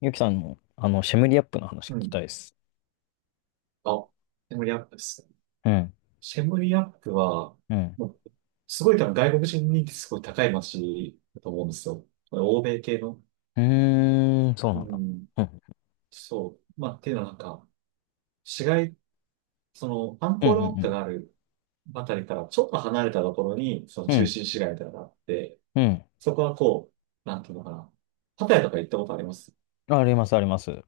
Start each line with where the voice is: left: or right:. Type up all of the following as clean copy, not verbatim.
left: ゆきさんの、シェムリアップの話聞
right: う
left: きた
right: ん。
left: いです。
right: あ、シェムリアップですね。
left: うん、
right: シェムリアップは、
left: うん。
right: もう、すごい多分外国人人気すごい高い街だと思うんですよ。欧米系の。
left: うーん、そう
right: う
left: なんだ。
right: ん。
left: うん、
right: そう。まあ、っていうのはなんか、市街、その、アン
left: うん、
right: コ
left: う
right: ールワット
left: ん、
right: があるあたりからちょっと離れたところに、その
left: う
right: 中
left: ん、
right: 心市街みたいなのがあって、
left: うん。うん、
right: そこはなんていうのかな。パタヤとか行ったことあります？
left: あります、あります。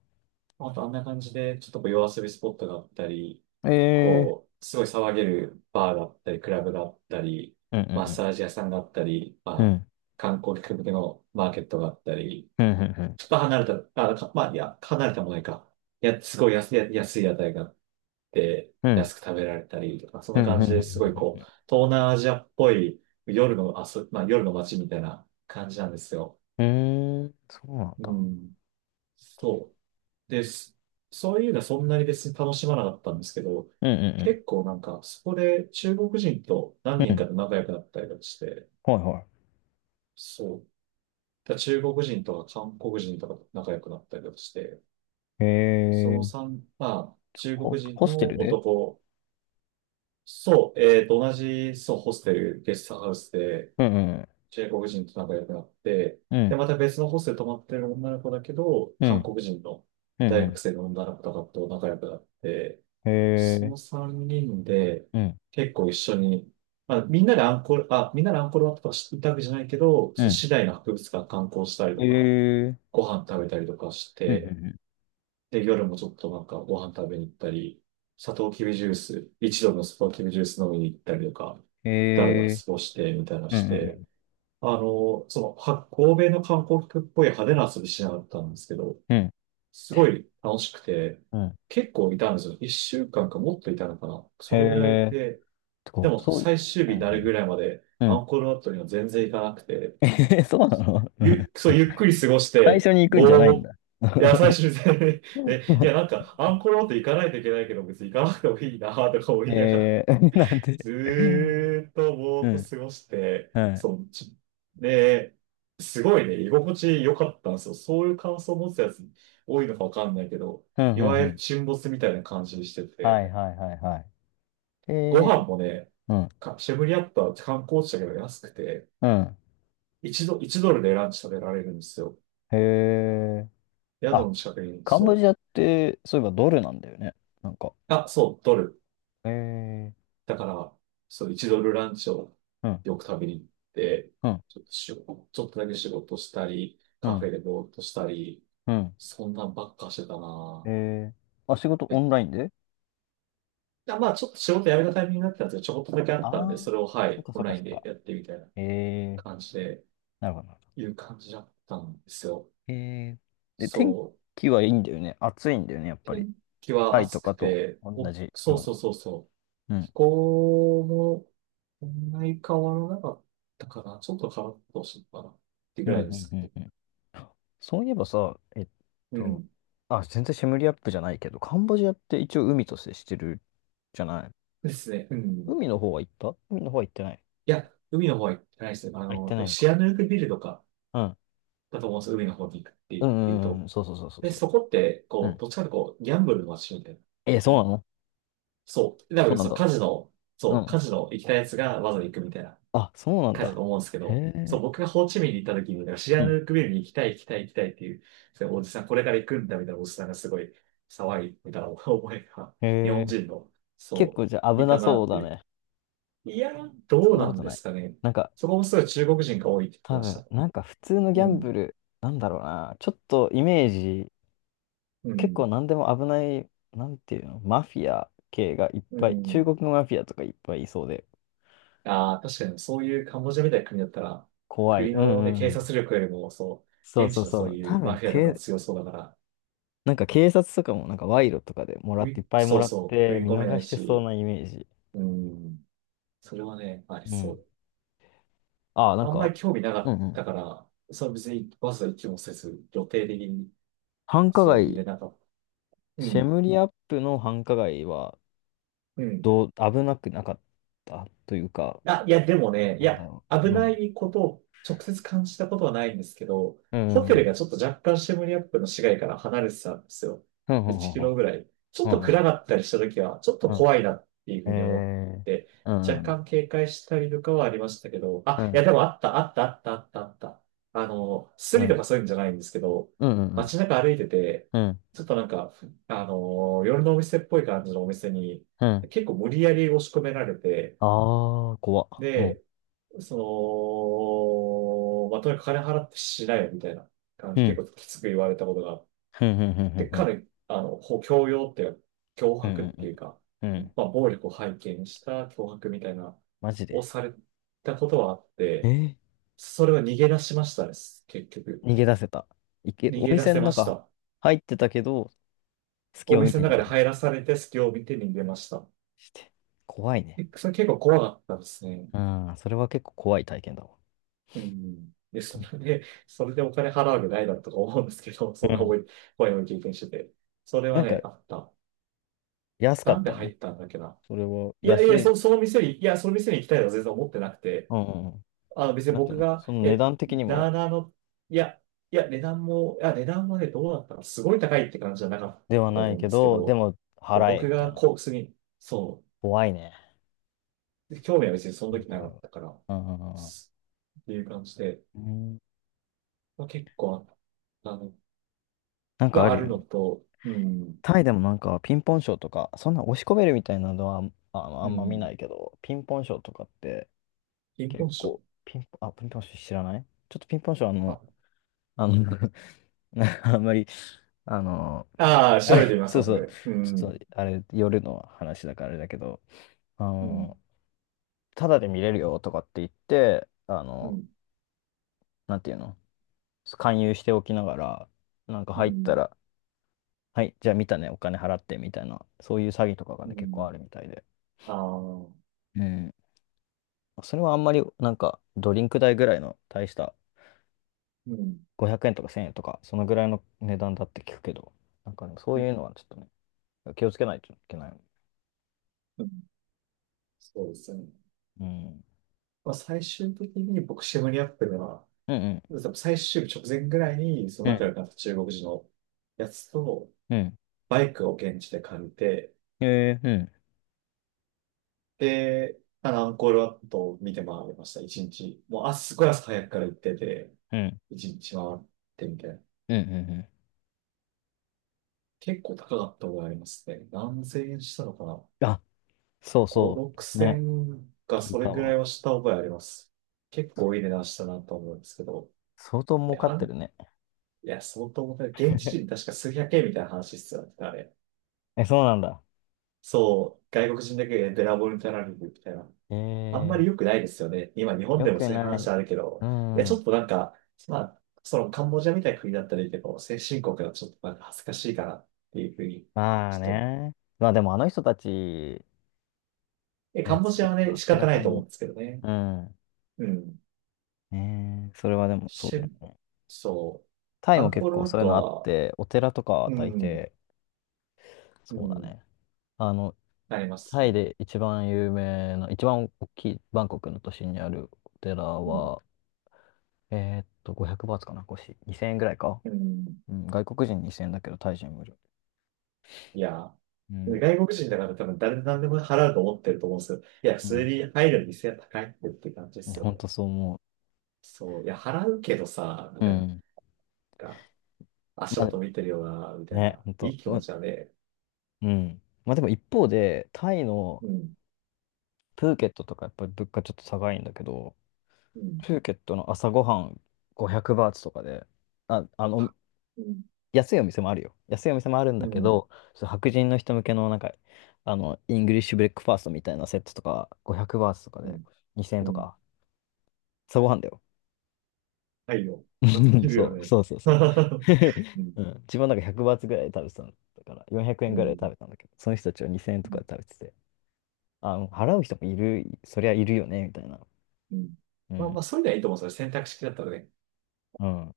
right: あとあんな感じで、ちょっとこう夜遊びスポットがあったり、
left: ええ
right: こう、すごい騒げるバーだったり、クラブがあったり、
left: ー、う
right: マッ
left: ん、うん、
right: サージ屋さんがあったり、
left: う
right: まあ、
left: ん。
right: 観光客向けのマーケットがあったり、
left: うん、うん、うん、
right: ちょっと離れた、あ、かまあ、いや、離れたもないか。いや、すごい安い屋台があって、
left: うん、うん、
right: 安く食べられたりとか、そん
left: う
right: な
left: ん、
right: 感
left: う
right: じですごいこう、
left: ん。
right: 東南アジアっぽい夜の遊び、まあ、夜の街みたいな感じなんですよ。
left: うん、うーん、そうなん
right: う
left: だ。
right: ん。そう。で、すそういうのはそんなに別に楽しまなかったんですけど、
left: うん、う
right: 結構なんか、そこで中国人と何
left: ん、うん。う
right: 人か
left: ん、
right: と仲良くなったりとかして、
left: はい、は
right: そう。だから中国人とか韓国人とかと仲良くなったりとかして、
left: い。え
right: そ
left: え
right: の
left: ー、
right: 三まあ、中国人
left: ホステ
right: の
left: ルで、
right: 男、そう、同じ、そう、ホステル、ゲストハウスで、
left: うん、うん、
right: 中国人と仲良くなって、
left: う
right: で、
left: ん、
right: また別のホステル泊まってる女の子だけど、
left: う
right: 韓
left: ん、
right: 国人の
left: う
right: 大
left: ん、
right: 学
left: う
right: 生の女の子とかと仲良くなって、
left: ん。え
right: そ
left: えー、
right: の3人で
left: うん、
right: 結構一緒に、まあ、みんなでアンコールワットとか行ったわけじゃないけど、
left: う
right: その
left: ん。
right: 市内の博物館観光したり
left: え
right: とか、
left: えー、
right: ご飯食べたりとかし
left: うん、うん、う
right: て、
left: ん。
right: で、夜もちょっとなんかご飯食べに行ったり、サトウキビジュース、一度のサトウキビジュース飲みに行ったりとか、だらだら
left: え
right: 過
left: え
right: ごしてみたいな
left: ー、う
right: して、
left: ん、
right: 欧米の観光客っぽい派手な遊びしなかったんですけど、
left: うん、うん。
right: すごい楽しくて、
left: うん、うん。
right: 結構いたんですよ。一週間かんかもっといたのかな。
left: へ
right: それぐらい
left: え。
right: で、
left: て
right: でも
left: そうい
right: 最
left: う、
right: 終日になるぐらいまで
left: うん。う
right: ア
left: ん
right: ンコールワットには全然行かなくて、
left: そうなの。うん。
right: ゆっくり過ごし
left: 最
right: て、
left: 初に行くんじゃないんだ。
right: いや、最終日 ね、いや、なん か、アンコールワット行かないといけないけど、別に行かなくてもいいなとか思いながら
left: えー、なんで。
right: ずーっとぼ
left: う
right: ーっと
left: ん。
right: 過ごして、
left: はい。
right: で、すごいね、居心地良かったんですよ。そういう感想を持つやつ多いのかわかんないけど、
left: うん、
right: い
left: うん、
right: わ
left: う
right: ゆる
left: ん。
right: 沈没みたいな感じにして
left: はい、
right: て、
left: はい、はい、はい。
right: ご
left: え
right: 飯
left: ー、
right: もね、
left: うん、
right: かシェムリアットは観光地だけど安くて、
left: うん。
right: 1ドルでランチ食べられるんですよ。
left: へえ。
right: 宿
left: あ、
right: の近くに、
left: カンボ
right: そ
left: ジ
right: う。
left: アって、そういえばドルなんだよね。なんか。
right: あ、そう、ドル。
left: えー、
right: だから、そう、1ドルランチを
left: うん、
right: よく食べに行って、
left: うん、
right: ちょっとだけ仕事したり、
left: う
right: カフ
left: ん、
right: ェでぼーっとしたり、
left: うん。
right: そんなんばっかしてた
left: え
right: な
left: ー、あ、仕事
right: ぁ。
left: オ
right: え、
left: ンラインで。
right: あまあ、ちょっと仕事辞めたタイミングになってたんですけど、ちょこっとだけあ
left: あ
right: ったんで、
left: あ
right: そ
left: ー、
right: れを、は
left: そっ
right: い、
left: か、
right: オ
left: そ
right: ン
left: っか、
right: ライ
left: そ
right: ン
left: っ
right: で
left: か。
right: やってみたいな
left: えー、
right: 感じで、
left: なるほど。
right: いう感じだったんですよ。
left: えー、で、天
right: そう。
left: 気はいいんだよね。暑いんだよね、やっぱり。
right: 天気は
left: タイと
right: 暑
left: か
right: く
left: と
right: て、
left: 同
right: お、
left: じ
right: そう
left: よう
right: そう
left: な。
right: そうそう。
left: う
right: 気
left: ん。
right: 候も、そんなに変わらなかったかな。ちょっと変わったほしいかな。って
left: う
right: ぐ
left: ん、うん、
right: らいです。
left: うん、うん。そういえばさ、
right: う
left: と、
right: ん。
left: あ、全然シェムリアップじゃないけど、カンボジアって一応海と接してるじゃない。
right: ですね。うん。
left: 海の方は行った、海の方は行ってない。
right: いや、海の方は行ってないですね。あ
left: あ、行っ
right: の、多
left: てな
right: 分
left: いの
right: シア
left: か。
right: ヌークビルとか
left: うん。
right: だと思うんですよ。海の方に行くって
left: うん、
right: いう
left: うん、
right: と。
left: うん。そう、そう、そう、そう、
right: で、
left: そ
right: そこって、
left: う。う
right: こう、
left: ん。
right: どっちかというとこう、ギャンブルの街みたいな。
left: えー、そう
right: ね。
left: なの、
right: そう。多
left: そ
right: 分、
left: うなん
right: そう、
left: だ。
right: カジノ、
left: う
right: そう、
left: ん。
right: カジノ行きたいやつがわざわざ行くみたいな
left: あ、そうなん
right: 感じだ
left: だ。
right: と思うんですけ
left: へ
right: ど、そう、
left: え。
right: 僕がホーチミンに行った時に、なんかシ
left: う
right: アヌ
left: ん。
right: ークビルに行きたいっていう、そうおじさん、これから行くんだみたいなおじさんがすごい騒いみたいな思いが、日
left: へ
right: 本
left: え。
right: 人の、
left: 結
right: そ
left: 構じゃあ
right: う、
left: 危
right: い
left: な
right: たな
left: そう
right: って
left: だ
right: い
left: ね。
right: う。いや、ど
left: そ
right: う
left: んなこ
right: なん
left: と
right: で
left: ない。
right: すかね。
left: なんか、
right: そこもすごい中国人が多いって言って
left: 多
right: まし
left: 分、
right: た。
left: なんか普通のギ
right: う
left: ャンブ
right: ん。
left: ル、なんだろうな、ちょっとイメージ、
right: う
left: 結構
right: ん。
left: 何でも危ない、なんていうの、マフィア系がいっ
right: う
left: ぱい、中
right: ん。
left: 国のマフィアとかいっぱいいそうで、
right: ああ、確かにそういうカンボジアみたいな国だったら、
left: 怖い。
right: 国
left: うん、う
right: のね、
left: ん、う
right: 警
left: ん。
right: 察力よりも、そう、
left: そう、
right: 現
left: そ
right: 地
left: う、
right: の
left: そ
right: そう
left: う。
right: い
left: 多
right: うマ
left: 分、
right: フィアとか強そうだから、
left: なんか警察とかもなんか賄賂とかでもら
right: う
left: って、い
right: い
left: っぱいも
right: そう
left: らっ
right: そう、食
left: て
right: い
left: 見
right: 込めな
left: 逃
right: い
left: してそう
right: し、
left: なイメージ。
right: うん。それはね、あり
left: う
right: そ
left: ん。
right: う。
left: ああ、なん
right: あんま
left: か、
right: り興味なか
left: う
right: っ
left: ん、うん。
right: たから、それは別にわざわざ行きもせず、予定的に、
left: 繁華
right: そう、入
left: 街、
right: れなかった。う
left: シェ
right: ん。
left: ムリアップの繁華街は、
right: うん。
left: どう、危なくなかったというか、
right: あ、いや、でもね、い
left: なんだ
right: や、
left: ろう。
right: 危
left: う
right: な
left: ん、
right: いことを直接感じたことはないんですけど、
left: うん、う
right: ホ
left: ん、う
right: テル
left: ん、
right: がちょっと若干シェムリアップの市街から離れてたんですよ。
left: うん、う
right: 1
left: ん、
right: キロぐらい。ちょ
left: う
right: っと
left: ん、うん、
right: 暗かったりした時は、ちょっと
left: うん、うん、う
right: 怖いなっていうふう
left: ん、
right: に思っ
left: え
right: て、
left: ー、うん、う
right: 若
left: ん、
right: 干警戒したりとかはありましたけど、
left: う
right: あ、いや、
left: ん、
right: でもあった、あった、あった、あった、あった。あの、ス
left: う
right: リと
left: ん、
right: かそういうんじゃないんですけど、
left: うん、
right: 街中歩いてて、
left: うん、
right: ちょっとなんか、あの、夜のお店っぽい感じのお店に、
left: うん、
right: 結構無理やり押し込められて、
left: ああー、怖っ。うん、
right: で、その、まあ、とにかく金払ってしないよみたいな感
left: う
right: じ、結
left: ん、
right: 構きつく言われたことがあっ
left: うん、うん、
right: て、
left: うん、
right: 彼、あの、こう強要っていうか、脅
left: う
right: 迫っ
left: ん、うん、う
right: て
left: ん、
right: いうか、
left: うん、うん、
right: まあ、暴力を背景にした脅迫みたいな、
left: マジ
right: を
left: で。
right: されたことはあっ
left: え
right: て、
left: ー、
right: それを逃げ出しましたです、結局。
left: 逃げ出せた。
right: 逃
left: お
right: げ出
left: 店
right: せ
left: の
right: まし
left: 中
right: た。
left: 入ってたけど、隙
right: お
left: を見
right: 店
left: て
right: の
left: 逃
right: 中
left: げ
right: で
left: 出
right: 入らされて、隙を見て逃げました。
left: して。怖いね。
right: えそれ結構怖かったですね。
left: うん、それは結構怖い体験だわ。
right: うん。で、
left: でも、
right: それでお金払うわけないだとか思うんですけど、そん
left: う
right: な
left: ん。
right: 思い、怖いも経験してて。それは
left: なんか、
right: ね、あった。
left: 安か
right: な
left: っ
right: んで
left: た
right: 入
left: の？
right: ったんだっけな。
left: それは、
right: いやい
left: 安
right: や、
left: い？
right: その店に、いや、その店に行きたいとは全然思ってなくて、
left: うん、うん、うん。
right: あの別に
left: なんてい
right: 僕
left: うの
right: が、
left: その値
right: え、
left: 段的に
right: な
left: も、
right: あなあの、いや、いや、値段もね、どうだったか、すごい高いって感じじゃなかっ
left: では
right: たと
left: な
right: 思
left: い
right: うん
left: け
right: ですけ
left: ど、で
right: ど、
left: も
right: いや
left: 払え、
right: 僕
left: みたい
right: が
left: な。
right: こうースに、そ
left: 怖いね。
right: う、興味は別にその
left: うん、
right: 時な
left: 怖
right: か
left: い
right: っ
left: わ。
right: たから、
left: うん、うん、
right: すっていう感じで、
left: うん。うん、
right: まあ、結構あったの
left: なんかあ
right: はあ
left: る
right: る
left: よね。
right: のと、うん、
left: タイでもなんかピンポンショーとか、そんな押し込めるみたいなのはあ、ああ
right: う
left: んま見
right: ん、
left: ないけど、ピンポンショーとかって
right: 貧困
left: 結
right: 症。
left: 構、ピンポン、あ、ピンポンショー知らない、ちょっとピンポンショー、
right: あ、
left: あの、あんまり、あの、
right: ああ
left: あ、
right: 調べてみます、
left: そう、
right: 後
left: そう、
right: で。う
left: ちょ
right: ん、
left: っとあれ、夜の話だからあれだけど、あ
right: うん、
left: の、ただで見れるよとかって言って、
right: うん、
left: なんていうの、勧誘しておきながら、なんか
right: う
left: 入った
right: ん、
left: ら、はい、じゃあ見たね、お金払ってみたいな、そういう詐欺とかが
right: う
left: ね、結構
right: ん、
left: あるみたいで。
right: ああ、う
left: うん。それはあんまり、なんか、ドリンク代ぐらいの大した
right: ん、うん、
left: 500円とか1000円とか、そのぐらいの値段だって聞くけど、なんかね、そういうのはちょっとね、気をつけないといけない。
right: うんそうですね。
left: うん。
right: まあ、最終的に僕、シェムリアップでは、
left: うん、うん。
right: 多分最終日直前ぐらいに、そ
left: う
right: の仲
left: ん。
right: 良くなった中国人のやつと、
left: うん。
right: バイクを現地で借りて、
left: えー、うん。
right: で、まあの、アンコールワットを見て回りました、一日。もう、あ、すごい朝早くから行ってて、
left: うん。
right: 一日回ってみたいな。
left: うん、うん、う
right: 結構高かった覚えありますね。何千円したのかな？
left: ん。あ、そう、
right: 5、
left: そ
right: 6
left: う。ね、
right: 千か
left: 聞い
right: それ
left: た
right: ぐら
left: わ。
right: いはした覚えあります。結
left: そ
right: 構いい値段したなと思うんですけど。
left: 相当
right: い
left: 儲か
right: や、
left: っ
right: あ
left: てる
right: ん
left: ね。
right: いや相当重たい。現地人 確か数百円みたいな話必要だったあれ。
left: え、そうなんだ。
right: そう、外国人だけでべらぼうになられるみたいな。
left: え
right: あんま
left: ー、
right: り良くないですよね。今日本
left: よ
right: でも
left: く
right: そういう
left: ない。
right: 話あるけ
left: う
right: ど。いや、ち
left: ん。
right: ょっとなんか、まあ、そのカンボジアみたいな国だったらいいけど、先進国はちょっとなんか恥ずかしいかなっていうふうに、
left: まあ
right: ちょっと、
left: ね。まあでもあの人たち、
right: え、カ
left: ね、
right: ンボ
left: 通
right: ジアは
left: 貨
right: ね、
left: が
right: 仕
left: 明
right: 方
left: ら
right: ない
left: か
right: と思うん
left: に。
right: ですけどね。
left: うん。
right: うん。
left: ねえ、それはでもそうだ
right: し、
left: よね。
right: そう。
left: タイ
right: ア
left: も
right: ンコ
left: 結
right: ール
left: 構
right: ワッ
left: そういう
right: ト
left: のあっ
right: は、
left: て、お寺とかは
right: う
left: 大
right: ん、
left: 抵、
right: う
left: そうだ
right: ん、
left: ね。あの、
right: なります
left: タ
right: よ
left: イ
right: ね。
left: で一番有名な、一番大きいバンコクの都心にあるお寺
right: うん、
left: は、500バーツかな、腰。2000円ぐらいか。
right: うん。
left: うん、外国人2000円だけど、タイ人無料。
right: いや、
left: うん、
right: 外国人だから多分誰で何でも払うと思ってると思うんですけど、いや、普
left: う
right: 通
left: ん。
right: に入る店は高いってって感じですよ
left: ほ
right: ね。
left: んとそう思
right: そう。いや、払うけどさ、み
left: う。う
right: たいな。なん
left: ん。
right: か足
left: まあ、
right: 元見てるよな、みたい
left: ね、
right: な。
left: ほん
right: いい
left: と。
right: 気持ちだね。
left: うん。まあでも一方で、タイの
right: うん、
left: プーケットとかやっぱり物価ちょっと高いんだけど、
right: うん、
left: プーケットの朝ごはん500バーツとかで、あ、
right: うん、
left: 安いお店もあるよ。安いお店もあるん
right: う
left: だけ
right: ん、
left: ど、そう白人の人向けのなんか、イングリッシュブレックファーストみたいなセットとか、500バーツとか
right: う
left: で
right: ん、
left: 2000円
right: う
left: と
right: ん。
left: か、朝ごはんだよ。
right: はいよ。まず切 るよ
left: そう、
right: ね。
left: そう、そう、そう。
right: うん、
left: うん、自分なんか100バーツぐらいで食べてたんだから、400
right: う
left: 円ぐらいで食
right: ん。
left: べたんだけど、その人たちは2000円とかで食べてて、あ、払う人もいる、そりゃいるよね、みたいな。
right: うん。
left: う
right: まあま
left: ん。
right: あ、そういうのはいいと思うんですよ。選択肢だったらね。
left: うん。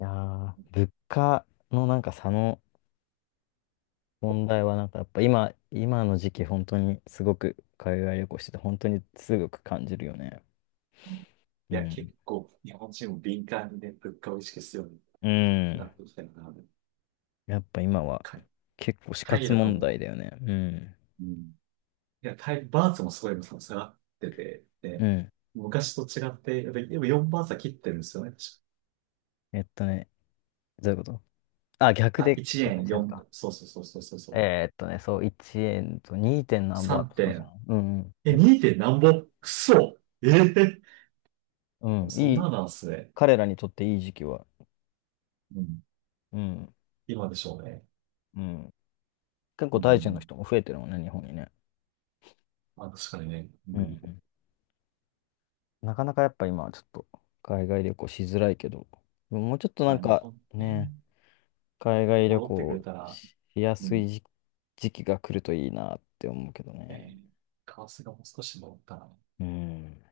left: いやー、物価のなんか差の問題は、なんかやっぱ今、今の時期、本当にすごく海外旅行してて、本当にすごく感じるよね。う
right: いや、
left: ん。
right: 結構、日本人も敏感にね、物価を意識するように
left: う
right: な
left: ん。
right: ってきたよな。
left: やっぱ今は
right: か
left: 結構死
right: タイ
left: 活
right: とか
left: 問題
right: も、
left: だよね。うん。
right: うん。いや、タイ、バーツもすごい下がってて、
left: う
right: で、
left: ん。
right: 昔と違って、やっぱ4バーツは切ってるんですよね。確か
left: えっとね、どういうこと、あ、逆
right: あ、
left: で
right: 1
left: 計算
right: 円
left: してるの
right: 4、
left: か。
right: そうそうそうそうそうそう。
left: そう、1円と 2. 何バー
right: 3
left: とかじゃ
right: 点、
left: ん。うん、うん。
right: え、
left: え、
right: 2点何ぼくそええ
left: うん。
right: そん
left: い
right: な
left: い、
right: のなんですね。
left: 彼らにとっていい時期は。
right: うん。
left: うん、
right: 今でしょうね。
left: うん。結
right: う
left: 構タイ人の
right: ん。
left: 人も増えてるもんね、日本にね。
right: まあ、確かにね。
left: う
right: う
left: ん。
right: ん。
left: うん、なかなかやっぱ今はちょっと海外旅行しづらいけど、もうちょっとな
right: ま
left: ん
right: あ、日
left: か
right: 本ね。
left: ね、海外旅
right: 戻ってくれ
left: 行
right: たら、
left: しや
right: う
left: す
right: ん、
left: い時、時期が来るといいなって思うけど
right: え
left: ね。
right: ー、カワスがもう少し戻ったら、
left: うん。